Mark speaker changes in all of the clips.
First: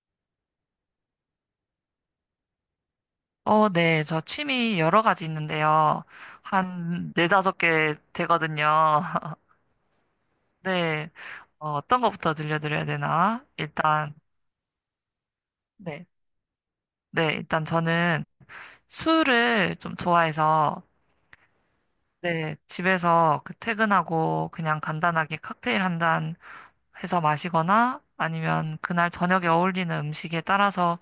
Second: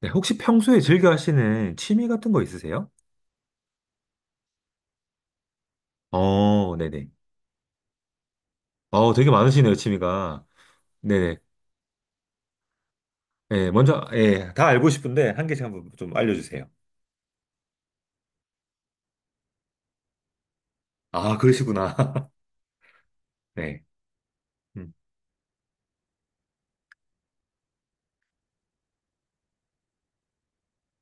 Speaker 1: 네, 혹시 평소에 즐겨 하시는 취미 같은 거 있으세요?
Speaker 2: 네. 저 취미 여러 가지 있는데요.
Speaker 1: 어, 네네.
Speaker 2: 한 네다섯 개 되거든요.
Speaker 1: 되게 많으시네요, 취미가.
Speaker 2: 네.
Speaker 1: 네네.
Speaker 2: 어, 떤 거부터 들려드려야 되나?
Speaker 1: 예, 먼저,
Speaker 2: 일단,
Speaker 1: 예, 다 알고 싶은데, 한 개씩 한번
Speaker 2: 네.
Speaker 1: 좀 알려주세요.
Speaker 2: 네. 일단 저는 술을 좀 좋아해서,
Speaker 1: 아, 그러시구나.
Speaker 2: 네. 집에서 그
Speaker 1: 네.
Speaker 2: 퇴근하고 그냥
Speaker 1: 음,
Speaker 2: 간단하게 칵테일 한 잔 해서 마시거나 아니면 그날 저녁에 어울리는 음식에 따라서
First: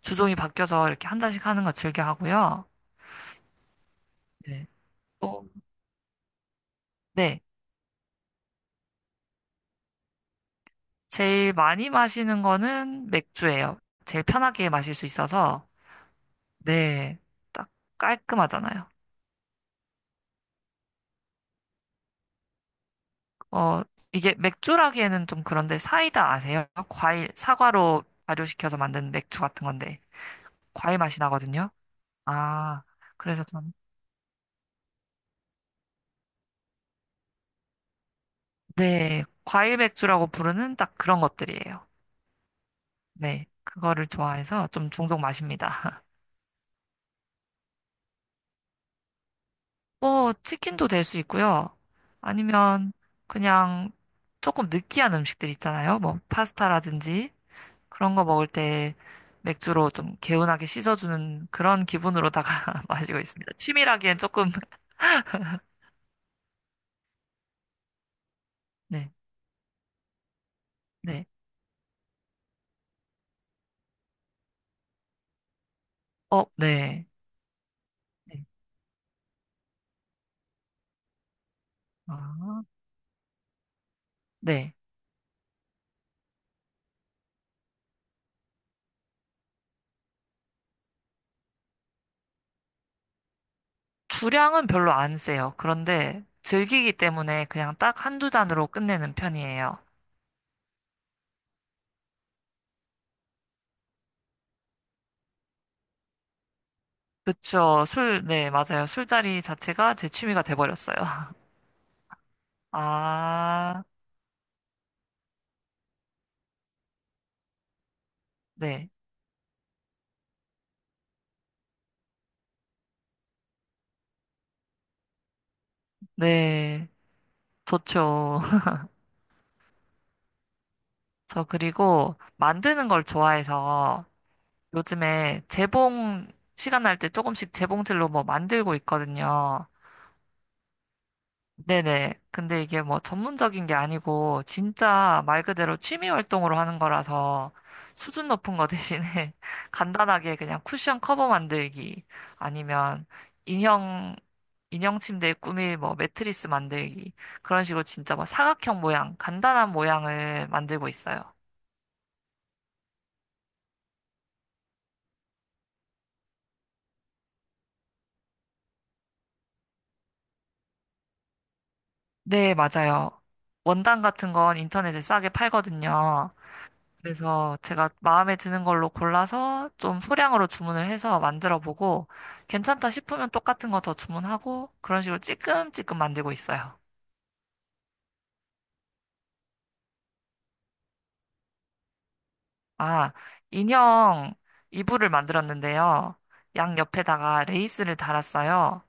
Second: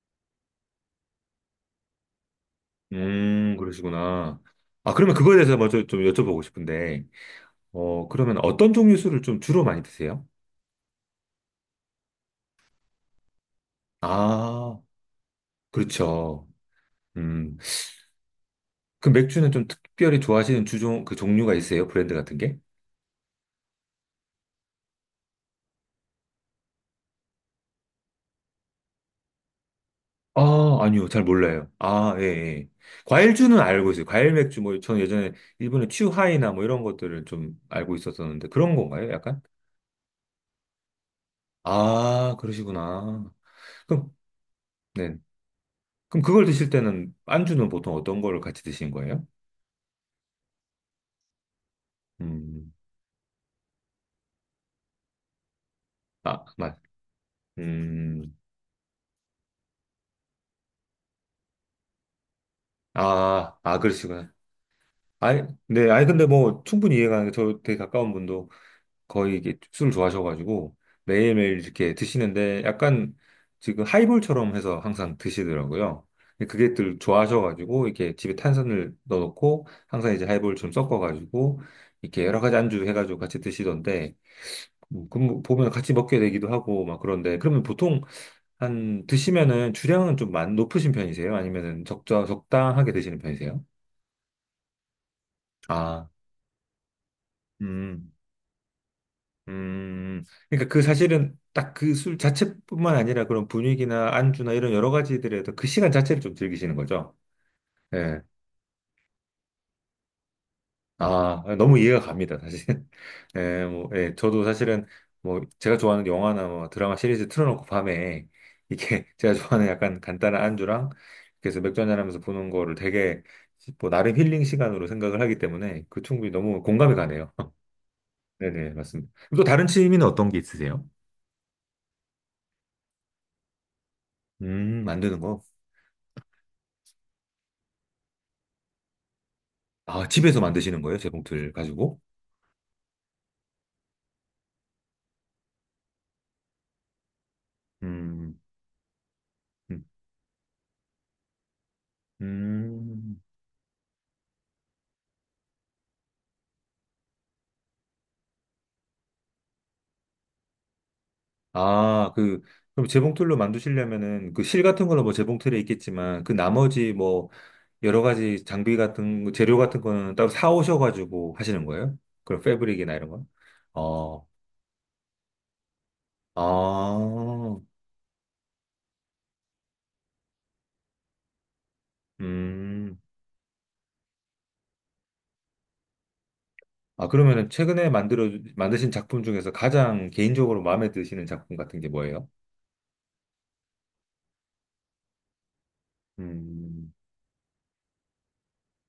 Speaker 2: 주종이 바뀌어서 이렇게 한 잔씩 하는 거 즐겨 하고요.
Speaker 1: 그러시구나.
Speaker 2: 네.
Speaker 1: 아, 그러면 그거에
Speaker 2: 또,
Speaker 1: 대해서 먼저 좀 여쭤보고 싶은데,
Speaker 2: 네.
Speaker 1: 그러면 어떤 종류 술을 좀 주로 많이 드세요?
Speaker 2: 제일 많이 마시는 거는 맥주예요. 제일 편하게
Speaker 1: 아,
Speaker 2: 마실 수 있어서,
Speaker 1: 그렇죠.
Speaker 2: 네,
Speaker 1: 음,
Speaker 2: 딱 깔끔하잖아요.
Speaker 1: 그 맥주는 좀 특별히 좋아하시는 주종, 그 종류가 있어요? 브랜드 같은 게?
Speaker 2: 어, 이게 맥주라기에는 좀 그런데 사이다 아세요? 과일, 사과로 발효시켜서 만든 맥주 같은 건데,
Speaker 1: 아,
Speaker 2: 과일
Speaker 1: 아니요.
Speaker 2: 맛이
Speaker 1: 잘 몰라요.
Speaker 2: 나거든요.
Speaker 1: 아, 예, 예.
Speaker 2: 아, 그래서
Speaker 1: 과일주는
Speaker 2: 전,
Speaker 1: 알고 있어요. 과일 맥주, 뭐, 저는 예전에 일본의 츄하이나 뭐 이런 것들을 좀 알고 있었었는데, 그런 건가요?
Speaker 2: 네,
Speaker 1: 약간?
Speaker 2: 과일 맥주라고 부르는 딱 그런 것들이에요.
Speaker 1: 아, 그러시구나.
Speaker 2: 네, 그거를
Speaker 1: 그럼,
Speaker 2: 좋아해서 좀
Speaker 1: 네.
Speaker 2: 종종 마십니다.
Speaker 1: 그럼 그걸 드실 때는, 안주는 보통 어떤 거를 같이 드신 거예요?
Speaker 2: 뭐, 치킨도 될 수 있고요.
Speaker 1: 음,
Speaker 2: 아니면 그냥 조금 느끼한 음식들 있잖아요. 뭐,
Speaker 1: 아, 맞.
Speaker 2: 파스타라든지 그런 거
Speaker 1: 음,
Speaker 2: 먹을 때 맥주로 좀 개운하게 씻어주는 그런 기분으로다가 마시고 있습니다.
Speaker 1: 아, 아,
Speaker 2: 취미라기엔
Speaker 1: 그러시구나.
Speaker 2: 조금,
Speaker 1: 아니, 네, 아니, 근데 뭐, 충분히 이해가 가는데, 저 되게 가까운 분도
Speaker 2: 네,
Speaker 1: 거의 이게 술 좋아하셔가지고
Speaker 2: 네.
Speaker 1: 매일매일 이렇게 드시는데 약간 지금 하이볼처럼 해서 항상 드시더라고요.
Speaker 2: 어,
Speaker 1: 근데 그게 들
Speaker 2: 네.
Speaker 1: 좋아하셔가지고 이렇게 집에
Speaker 2: 네.
Speaker 1: 탄산을 넣어놓고 항상 이제 하이볼 좀 섞어가지고 이렇게 여러 가지
Speaker 2: 아,
Speaker 1: 안주 해가지고 같이 드시던데
Speaker 2: 네.
Speaker 1: 그럼 뭐 보면 같이 먹게 되기도 하고 막 그런데 그러면 보통 한 드시면은 주량은 좀 높으신 편이세요? 아니면은 적자 적당하게 드시는 편이세요?
Speaker 2: 주량은 별로 안 세요.
Speaker 1: 아,
Speaker 2: 그런데 즐기기 때문에 그냥 딱
Speaker 1: 음.
Speaker 2: 한두 잔으로 끝내는 편이에요.
Speaker 1: 그러니까 그 사실은 딱 그 술 자체뿐만 아니라 그런 분위기나 안주나 이런 여러 가지들에도 그 시간 자체를 좀 즐기시는 거죠.
Speaker 2: 그쵸.
Speaker 1: 예.
Speaker 2: 술, 네, 맞아요. 술자리 자체가 제 취미가 돼버렸어요.
Speaker 1: 아, 너무 이해가 갑니다, 사실. 예,
Speaker 2: 아,
Speaker 1: 뭐, 예, 저도 사실은 뭐 제가 좋아하는 영화나 뭐 드라마 시리즈 틀어놓고 밤에
Speaker 2: 네.
Speaker 1: 이렇게 제가 좋아하는 약간 간단한 안주랑 그래서 맥주 한잔하면서 보는 거를 되게 뭐 나름 힐링 시간으로 생각을 하기 때문에 그 충분히 너무
Speaker 2: 네,
Speaker 1: 공감이 가네요.
Speaker 2: 좋죠.
Speaker 1: 네네, 맞습니다. 또 다른 취미는 어떤 게 있으세요?
Speaker 2: 저 그리고 만드는 걸 좋아해서
Speaker 1: 만드는
Speaker 2: 요즘에
Speaker 1: 거.
Speaker 2: 재봉 시간 날 때 조금씩 재봉틀로 뭐 만들고 있거든요.
Speaker 1: 아, 집에서 만드시는 거예요? 재봉틀 가지고?
Speaker 2: 네네. 근데 이게 뭐 전문적인 게 아니고 진짜 말 그대로 취미 활동으로 하는 거라서 수준
Speaker 1: 음,
Speaker 2: 높은 거 대신에
Speaker 1: 음,
Speaker 2: 간단하게 그냥 쿠션 커버 만들기 아니면
Speaker 1: 음.
Speaker 2: 인형 인형 침대 꾸밀 뭐 매트리스 만들기 그런 식으로 진짜 뭐 사각형 모양 간단한 모양을 만들고 있어요.
Speaker 1: 아, 그, 그럼 재봉틀로 만드시려면은 그 실 같은 거는 뭐 재봉틀에 있겠지만 그 나머지 뭐 여러 가지 장비 같은, 거, 재료 같은 거는 따로 사오셔가지고 하시는 거예요? 그런
Speaker 2: 네,
Speaker 1: 패브릭이나 이런
Speaker 2: 맞아요.
Speaker 1: 거?
Speaker 2: 원단
Speaker 1: 어,
Speaker 2: 같은 건 인터넷에 싸게 팔거든요. 그래서
Speaker 1: 아,
Speaker 2: 제가 마음에 드는 걸로 골라서 좀 소량으로 주문을 해서 만들어 보고 괜찮다
Speaker 1: 음.
Speaker 2: 싶으면 똑같은 거 더 주문하고 그런 식으로 찔끔찔끔 만들고 있어요.
Speaker 1: 아, 그러면은 최근에 만드신 작품 중에서 가장 개인적으로 마음에 드시는 작품 같은 게 뭐예요?
Speaker 2: 아, 인형 이불을 만들었는데요. 양
Speaker 1: 음,
Speaker 2: 옆에다가 레이스를 달았어요.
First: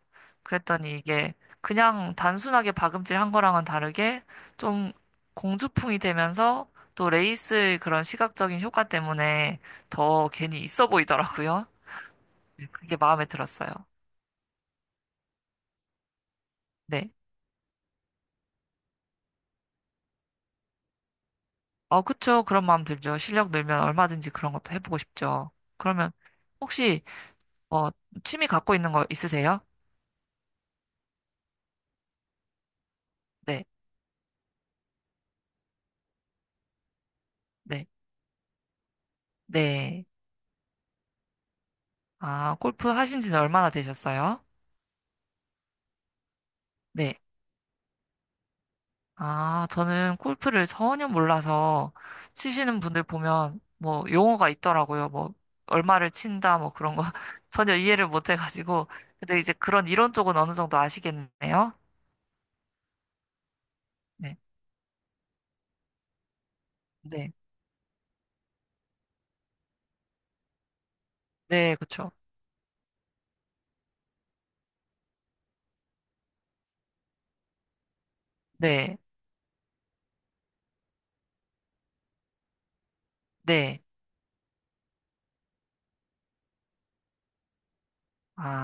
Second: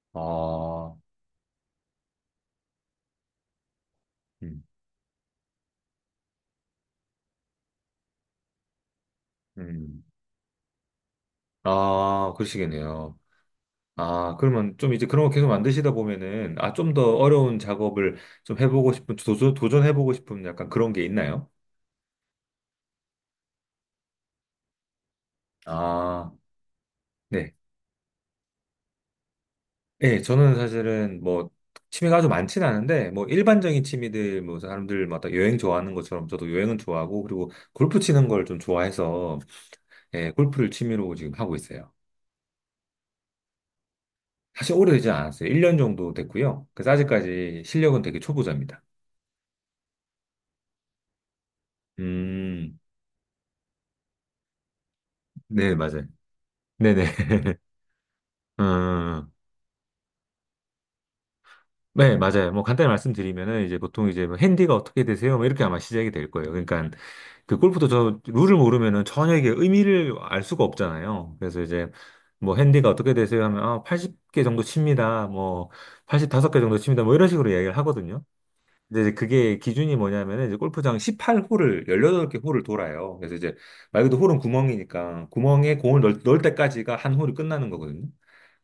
Speaker 2: 그랬더니
Speaker 1: 아,
Speaker 2: 이게 그냥 단순하게 박음질 한 거랑은 다르게
Speaker 1: 음,
Speaker 2: 좀 공주풍이 되면서 또 레이스의 그런 시각적인 효과 때문에
Speaker 1: 음.
Speaker 2: 더 괜히 있어 보이더라고요.
Speaker 1: 아,
Speaker 2: 그게
Speaker 1: 그러시겠네요.
Speaker 2: 마음에 들었어요.
Speaker 1: 아, 그러면 좀 이제 그런 거 계속 만드시다 보면은, 아, 좀
Speaker 2: 네.
Speaker 1: 더 어려운 작업을 좀 해보고 싶은, 도전해보고 싶은 약간 그런 게 있나요?
Speaker 2: 그쵸. 그런 마음 들죠. 실력 늘면 얼마든지 그런 것도 해보고 싶죠. 그러면
Speaker 1: 아,
Speaker 2: 혹시,
Speaker 1: 네.
Speaker 2: 어, 취미 갖고 있는 거 있으세요?
Speaker 1: 예, 저는 사실은 뭐, 취미가 아주 많진 않은데, 뭐,
Speaker 2: 네,
Speaker 1: 일반적인 취미들, 뭐, 사람들마다 여행 좋아하는 것처럼 저도 여행은 좋아하고, 그리고
Speaker 2: 네,
Speaker 1: 골프 치는 걸 좀 좋아해서,
Speaker 2: 네.
Speaker 1: 예, 골프를 취미로 지금 하고 있어요.
Speaker 2: 아, 골프 하신 지는 얼마나 되셨어요?
Speaker 1: 사실 오래되지 않았어요. 1년 정도 됐고요. 그래서
Speaker 2: 네.
Speaker 1: 아직까지 실력은 되게 초보자입니다.
Speaker 2: 아, 저는 골프를 전혀 몰라서
Speaker 1: 음,
Speaker 2: 치시는 분들 보면 뭐 용어가 있더라고요. 뭐,
Speaker 1: 네, 맞아요.
Speaker 2: 얼마를 친다, 뭐 그런 거
Speaker 1: 네네.
Speaker 2: 전혀 이해를 못 해가지고.
Speaker 1: 음,
Speaker 2: 근데 이제 그런 이론 쪽은 어느 정도 아시겠네요?
Speaker 1: 네, 맞아요. 뭐 간단히 말씀드리면은 이제 보통 이제 뭐
Speaker 2: 네,
Speaker 1: 핸디가 어떻게 되세요? 뭐 이렇게 아마 시작이 될 거예요. 그러니까
Speaker 2: 네,
Speaker 1: 그 골프도 저 룰을 모르면은 전혀 이게 의미를 알 수가 없잖아요. 그래서
Speaker 2: 네,
Speaker 1: 이제
Speaker 2: 그쵸.
Speaker 1: 뭐 핸디가 어떻게 되세요? 하면 아, 80개 정도 칩니다. 뭐 85개 정도 칩니다. 뭐 이런 식으로 이야기를 하거든요.
Speaker 2: 네,
Speaker 1: 근데 이제 그게 기준이 뭐냐면은 이제 골프장 18홀을 18개 홀을 돌아요. 그래서 이제
Speaker 2: 네.
Speaker 1: 말 그대로 홀은 구멍이니까 구멍에 공을 넣을 때까지가 한 홀이 끝나는 거거든요.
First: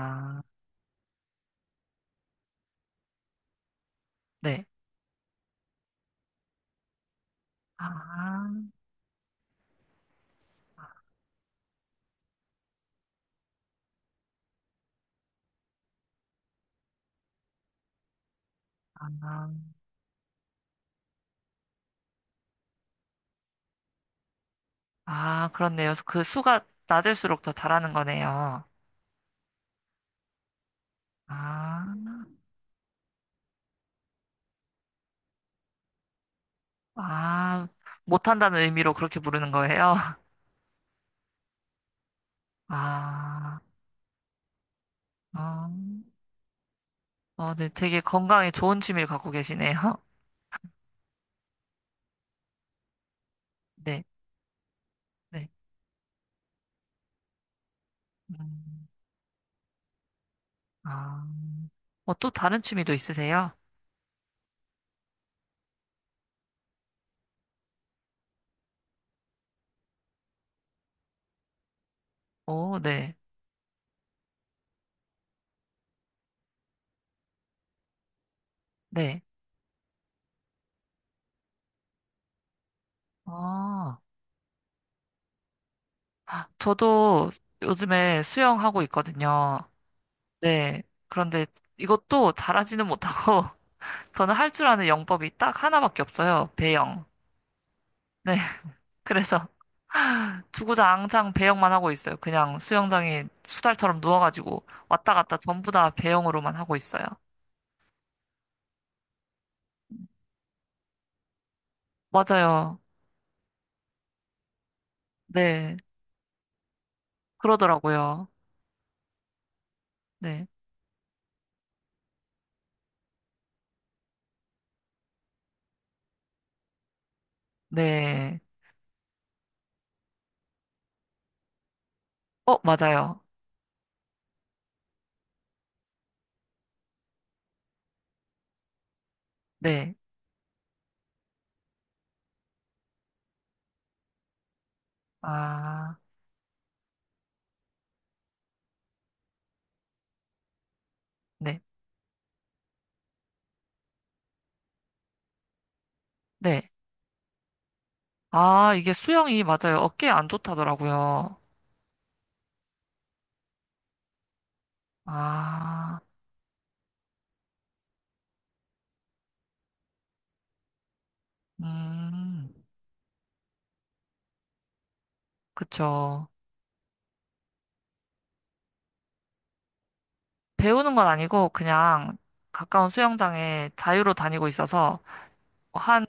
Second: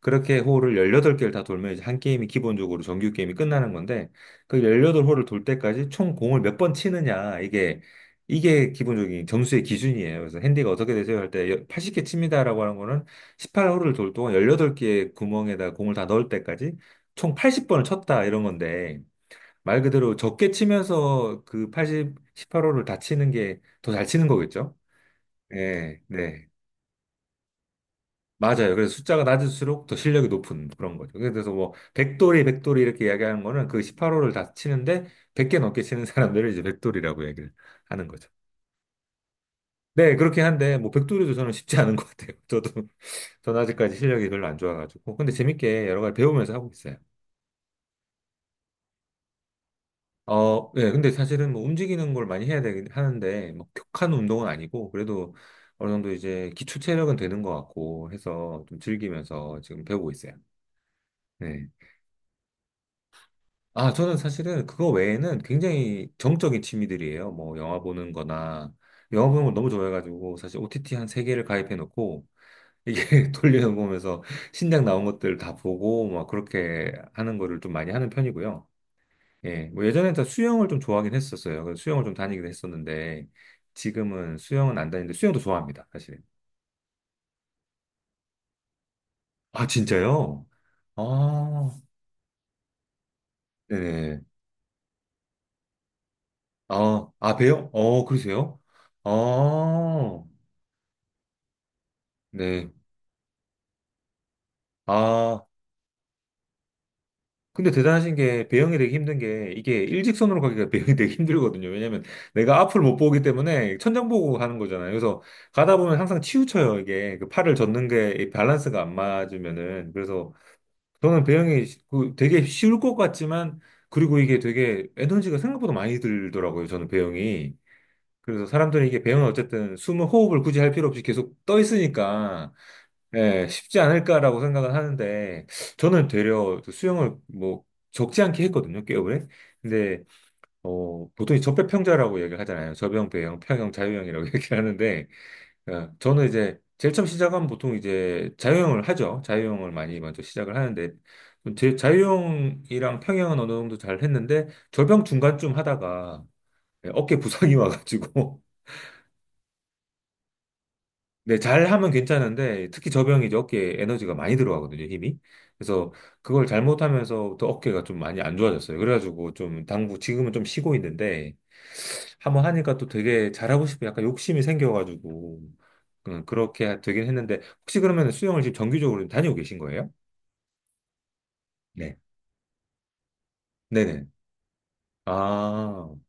Speaker 1: 그렇게 홀을 18개를 다 돌면 이제 한 게임이 기본적으로 정규 게임이 끝나는 건데 그
Speaker 2: 네.
Speaker 1: 18홀을 돌 때까지 총 공을 몇 번 치느냐 이게
Speaker 2: 아,
Speaker 1: 이게 기본적인 점수의 기준이에요. 그래서 핸디가 어떻게 되세요? 할 때 80개 칩니다라고 하는 거는 18홀을 돌 동안 18개의 구멍에다 공을 다 넣을 때까지 총 80번을 쳤다 이런 건데
Speaker 2: 아,
Speaker 1: 말 그대로 적게 치면서 그 80, 18호를 다 치는 게 더 잘 치는 거겠죠?
Speaker 2: 아, 그렇네요.
Speaker 1: 네,
Speaker 2: 그
Speaker 1: 네.
Speaker 2: 수가 낮을수록 더 잘하는 거네요.
Speaker 1: 맞아요. 그래서 숫자가 낮을수록 더 실력이 높은 그런 거죠. 그래서 뭐,
Speaker 2: 아,
Speaker 1: 백돌이, 백돌이 이렇게 이야기하는 거는 그 18호를 다 치는데 100개 넘게 치는 사람들을 이제 백돌이라고 얘기를
Speaker 2: 아,
Speaker 1: 하는 거죠.
Speaker 2: 못한다는 의미로 그렇게 부르는 거예요?
Speaker 1: 네, 그렇긴 한데, 뭐, 백돌이도 저는 쉽지 않은 것 같아요. 저도, 저는
Speaker 2: 아,
Speaker 1: 아직까지 실력이 별로 안 좋아가지고. 근데
Speaker 2: 어,
Speaker 1: 재밌게 여러 가지 배우면서 하고 있어요.
Speaker 2: 어, 네, 되게 건강에 좋은 취미를 갖고 계시네요.
Speaker 1: 어, 예, 근데 사실은 뭐 움직이는 걸 많이 해야 되긴 하는데, 뭐
Speaker 2: 네,
Speaker 1: 격한 운동은 아니고, 그래도
Speaker 2: 네.
Speaker 1: 어느 정도 이제 기초 체력은 되는 것 같고 해서 좀
Speaker 2: 음,
Speaker 1: 즐기면서 지금 배우고 있어요.
Speaker 2: 아,
Speaker 1: 네.
Speaker 2: 어, 또 다른 취미도 있으세요?
Speaker 1: 아, 저는 사실은 그거 외에는 굉장히 정적인 취미들이에요. 뭐 영화 보는 거나, 영화 보는 걸 너무 좋아해가지고, 사실 OTT 한 세개를 가입해 놓고,
Speaker 2: 오,
Speaker 1: 이게
Speaker 2: 네,
Speaker 1: 돌려보면서 신작 나온 것들 다 보고, 막 그렇게 하는 거를 좀 많이 하는 편이고요.
Speaker 2: 네.
Speaker 1: 예, 뭐 예전엔 다 수영을 좀 좋아하긴 했었어요. 그래서 수영을 좀 다니기도 했었는데,
Speaker 2: 아
Speaker 1: 지금은 수영은 안 다니는데, 수영도 좋아합니다, 사실은.
Speaker 2: 저도 요즘에 수영하고 있거든요.
Speaker 1: 아, 진짜요?
Speaker 2: 네. 그런데
Speaker 1: 아,
Speaker 2: 이것도 잘하지는 못하고
Speaker 1: 네네.
Speaker 2: 저는 할 줄 아는 영법이 딱 하나밖에 없어요. 배영.
Speaker 1: 아, 아, 배요? 어,
Speaker 2: 네.
Speaker 1: 그러세요?
Speaker 2: 그래서
Speaker 1: 아,
Speaker 2: 주구장창 배영만 하고 있어요. 그냥
Speaker 1: 네.
Speaker 2: 수영장에 수달처럼 누워가지고 왔다 갔다
Speaker 1: 아,
Speaker 2: 전부 다 배영으로만 하고 있어요.
Speaker 1: 근데 대단하신 게, 배영이 되게 힘든 게, 이게 일직선으로 가기가 배영이 되게 힘들거든요. 왜냐면 내가 앞을
Speaker 2: 맞아요.
Speaker 1: 못 보기 때문에 천장 보고 가는 거잖아요. 그래서 가다
Speaker 2: 네.
Speaker 1: 보면 항상 치우쳐요, 이게. 그 팔을 젓는
Speaker 2: 그러더라고요.
Speaker 1: 게이 밸런스가 안 맞으면은. 그래서
Speaker 2: 네.
Speaker 1: 저는 배영이 그 되게 쉬울 것 같지만, 그리고 이게 되게 에너지가 생각보다 많이 들더라고요, 저는 배영이.
Speaker 2: 네.
Speaker 1: 그래서 사람들이 이게 배영은 어쨌든 숨을 호흡을 굳이 할 필요 없이 계속 떠 있으니까,
Speaker 2: 어, 맞아요.
Speaker 1: 예, 쉽지 않을까라고 생각을 하는데, 저는 되려 수영을 뭐 적지 않게 했거든요, 꽤 오래.
Speaker 2: 네.
Speaker 1: 근데, 보통 이 접배평자라고 얘기를 하잖아요. 접영, 배영, 평영, 자유형이라고 얘기를 하는데, 예,
Speaker 2: 아,
Speaker 1: 저는 이제 제일 처음 시작하면 보통 이제 자유형을 하죠. 자유형을 많이 먼저 시작을 하는데
Speaker 2: 네.
Speaker 1: 제 자유형이랑 평형은 어느 정도 잘 했는데 절병 중간쯤 하다가
Speaker 2: 네.
Speaker 1: 예, 어깨 부상이 와가지고
Speaker 2: 아, 이게 수영이 맞아요. 어깨에 안 좋다더라고요.
Speaker 1: 네, 잘 하면 괜찮은데 특히 저병이 이제 어깨에 에너지가 많이 들어가거든요, 힘이. 그래서
Speaker 2: 아,
Speaker 1: 그걸 잘못하면서부터 어깨가 좀 많이 안 좋아졌어요. 그래가지고 좀 당구 지금은 좀 쉬고 있는데 한번
Speaker 2: 음,
Speaker 1: 하니까 또 되게 잘하고 싶은 약간 욕심이 생겨가지고
Speaker 2: 그쵸.
Speaker 1: 그렇게 되긴 했는데 혹시 그러면 수영을 지금 정기적으로 다니고 계신 거예요?
Speaker 2: 배우는 건 아니고
Speaker 1: 네.
Speaker 2: 그냥 가까운 수영장에
Speaker 1: 네네.
Speaker 2: 자유로 다니고 있어서
Speaker 1: 아,
Speaker 2: 한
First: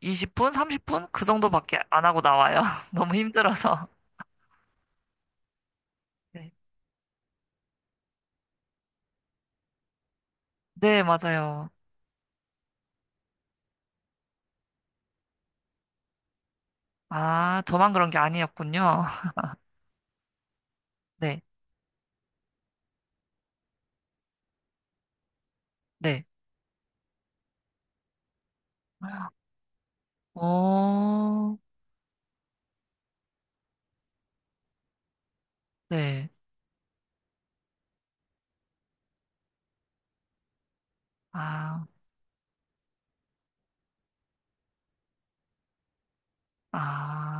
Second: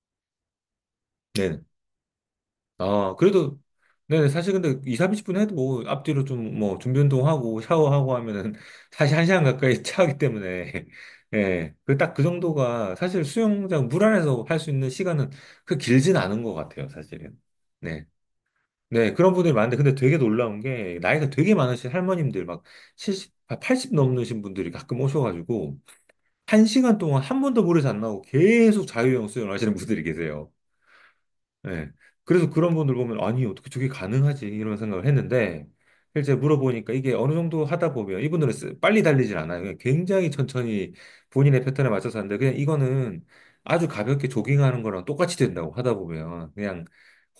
Speaker 2: 20분, 30분 그
Speaker 1: 네네.
Speaker 2: 정도밖에 안 하고 나와요. 너무
Speaker 1: 아, 그래도
Speaker 2: 힘들어서.
Speaker 1: 네네. 사실 근데 2, 30분 해도 뭐 앞뒤로 좀
Speaker 2: 네.
Speaker 1: 뭐 준비 운동하고 샤워하고 하면은 사실 한시간 가까이 차기 때문에
Speaker 2: 네, 맞아요.
Speaker 1: 예. 그 딱 그 정도가 사실 수영장 물 안에서 할 수 있는 시간은 그 길진 않은 것 같아요, 사실은.
Speaker 2: 아, 저만
Speaker 1: 네.
Speaker 2: 그런 게 아니었군요.
Speaker 1: 네, 그런 분들이 많은데, 근데 되게 놀라운 게, 나이가
Speaker 2: 네,
Speaker 1: 되게 많으신 할머님들, 막 70, 아, 80 넘으신 분들이 가끔 오셔가지고,
Speaker 2: 네.
Speaker 1: 한시간 동안 한 번도 물에서 안 나오고 계속 자유형 수영을 하시는 분들이 계세요.
Speaker 2: 어,
Speaker 1: 예. 그래서 그런 분들 보면, 아니, 어떻게 저게 가능하지? 이런 생각을 했는데,
Speaker 2: 네.
Speaker 1: 실제 물어보니까 이게 어느 정도 하다 보면, 이분들은 빨리 달리진 않아요. 그냥 굉장히 천천히 본인의
Speaker 2: 아,
Speaker 1: 패턴에 맞춰서 하는데, 그냥 이거는 아주 가볍게 조깅하는 거랑 똑같이 된다고 하다 보면, 그냥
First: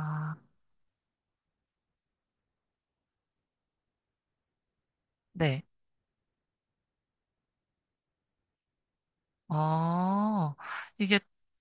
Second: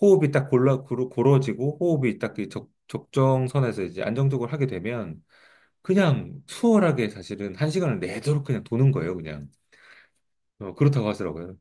Speaker 1: 호흡이 딱 고러지고, 호흡이 딱그 적정선에서 이제 안정적으로 하게 되면,
Speaker 2: 네.
Speaker 1: 그냥 수월하게 사실은 한 시간을 내도록 그냥 도는 거예요, 그냥.
Speaker 2: 어,
Speaker 1: 어, 그렇다고
Speaker 2: 이게
Speaker 1: 하더라고요.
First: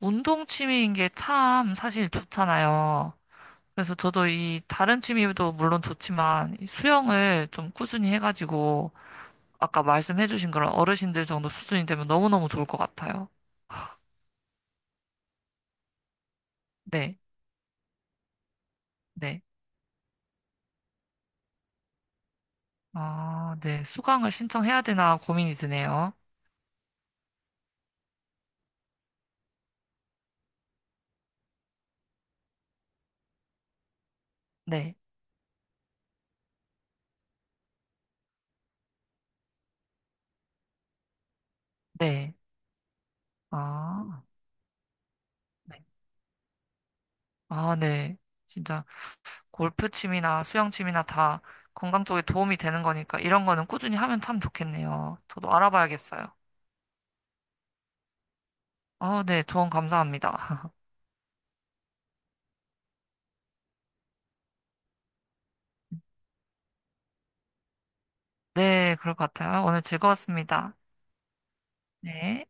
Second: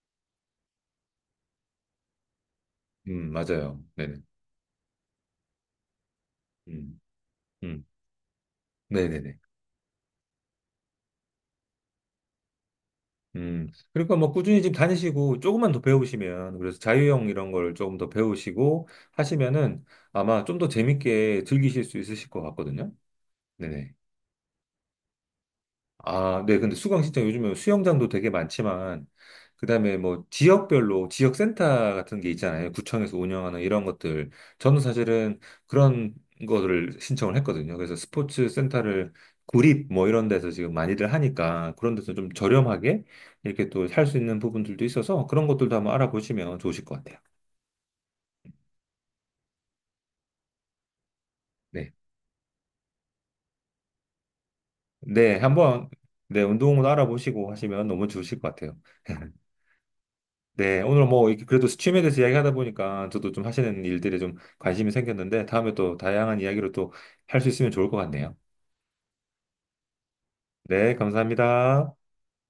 Speaker 2: 운동 취미인 게 참 사실 좋잖아요.
Speaker 1: 맞아요.
Speaker 2: 그래서
Speaker 1: 네네.
Speaker 2: 저도 이 다른 취미도 물론 좋지만 이
Speaker 1: 음,
Speaker 2: 수영을 좀
Speaker 1: 음,
Speaker 2: 꾸준히 해가지고
Speaker 1: 네네네.
Speaker 2: 아까 말씀해주신 그런 어르신들 정도 수준이 되면 너무너무 좋을 것 같아요.
Speaker 1: 그러니까 뭐 꾸준히 지금 다니시고 조금만 더 배우시면, 그래서
Speaker 2: 네,
Speaker 1: 자유형 이런 걸 조금 더 배우시고
Speaker 2: 네.
Speaker 1: 하시면은 아마 좀 더 재밌게 즐기실 수 있으실 것 같거든요.
Speaker 2: 아, 네.
Speaker 1: 네네.
Speaker 2: 수강을 신청해야 되나 고민이 드네요.
Speaker 1: 아, 네. 근데 수강 신청 요즘에 수영장도 되게 많지만, 그다음에 뭐 지역별로 지역센터 같은 게 있잖아요. 구청에서 운영하는 이런 것들. 저는
Speaker 2: 네,
Speaker 1: 사실은 그런 거를 신청을 했거든요. 그래서 스포츠 센터를 구립 뭐 이런 데서 지금 많이들 하니까 그런 데서 좀
Speaker 2: 네.
Speaker 1: 저렴하게 이렇게 또 살 수
Speaker 2: 아,
Speaker 1: 있는 부분들도 있어서 그런 것들도
Speaker 2: 네.
Speaker 1: 한번 알아보시면 좋으실 것 같아요.
Speaker 2: 아, 네. 진짜 골프 취미나 수영 취미나 다
Speaker 1: 네.
Speaker 2: 건강 쪽에 도움이 되는 거니까 이런 거는 꾸준히 하면 참 좋겠네요.
Speaker 1: 네.
Speaker 2: 저도
Speaker 1: 한번
Speaker 2: 알아봐야겠어요.
Speaker 1: 네, 운동을 알아보시고 하시면 너무 좋으실 것 같아요.
Speaker 2: 아, 네. 조언 감사합니다.
Speaker 1: 네, 오늘 뭐 이렇게 그래도 스팀에 대해서 이야기하다 보니까 저도 좀 하시는 일들에 좀 관심이 생겼는데 다음에 또 다양한 이야기로 또 할 수 있으면 좋을 것 같네요.
Speaker 2: 네, 그럴 것 같아요. 오늘 즐거웠습니다.
Speaker 1: 네, 감사합니다.
Speaker 2: 네.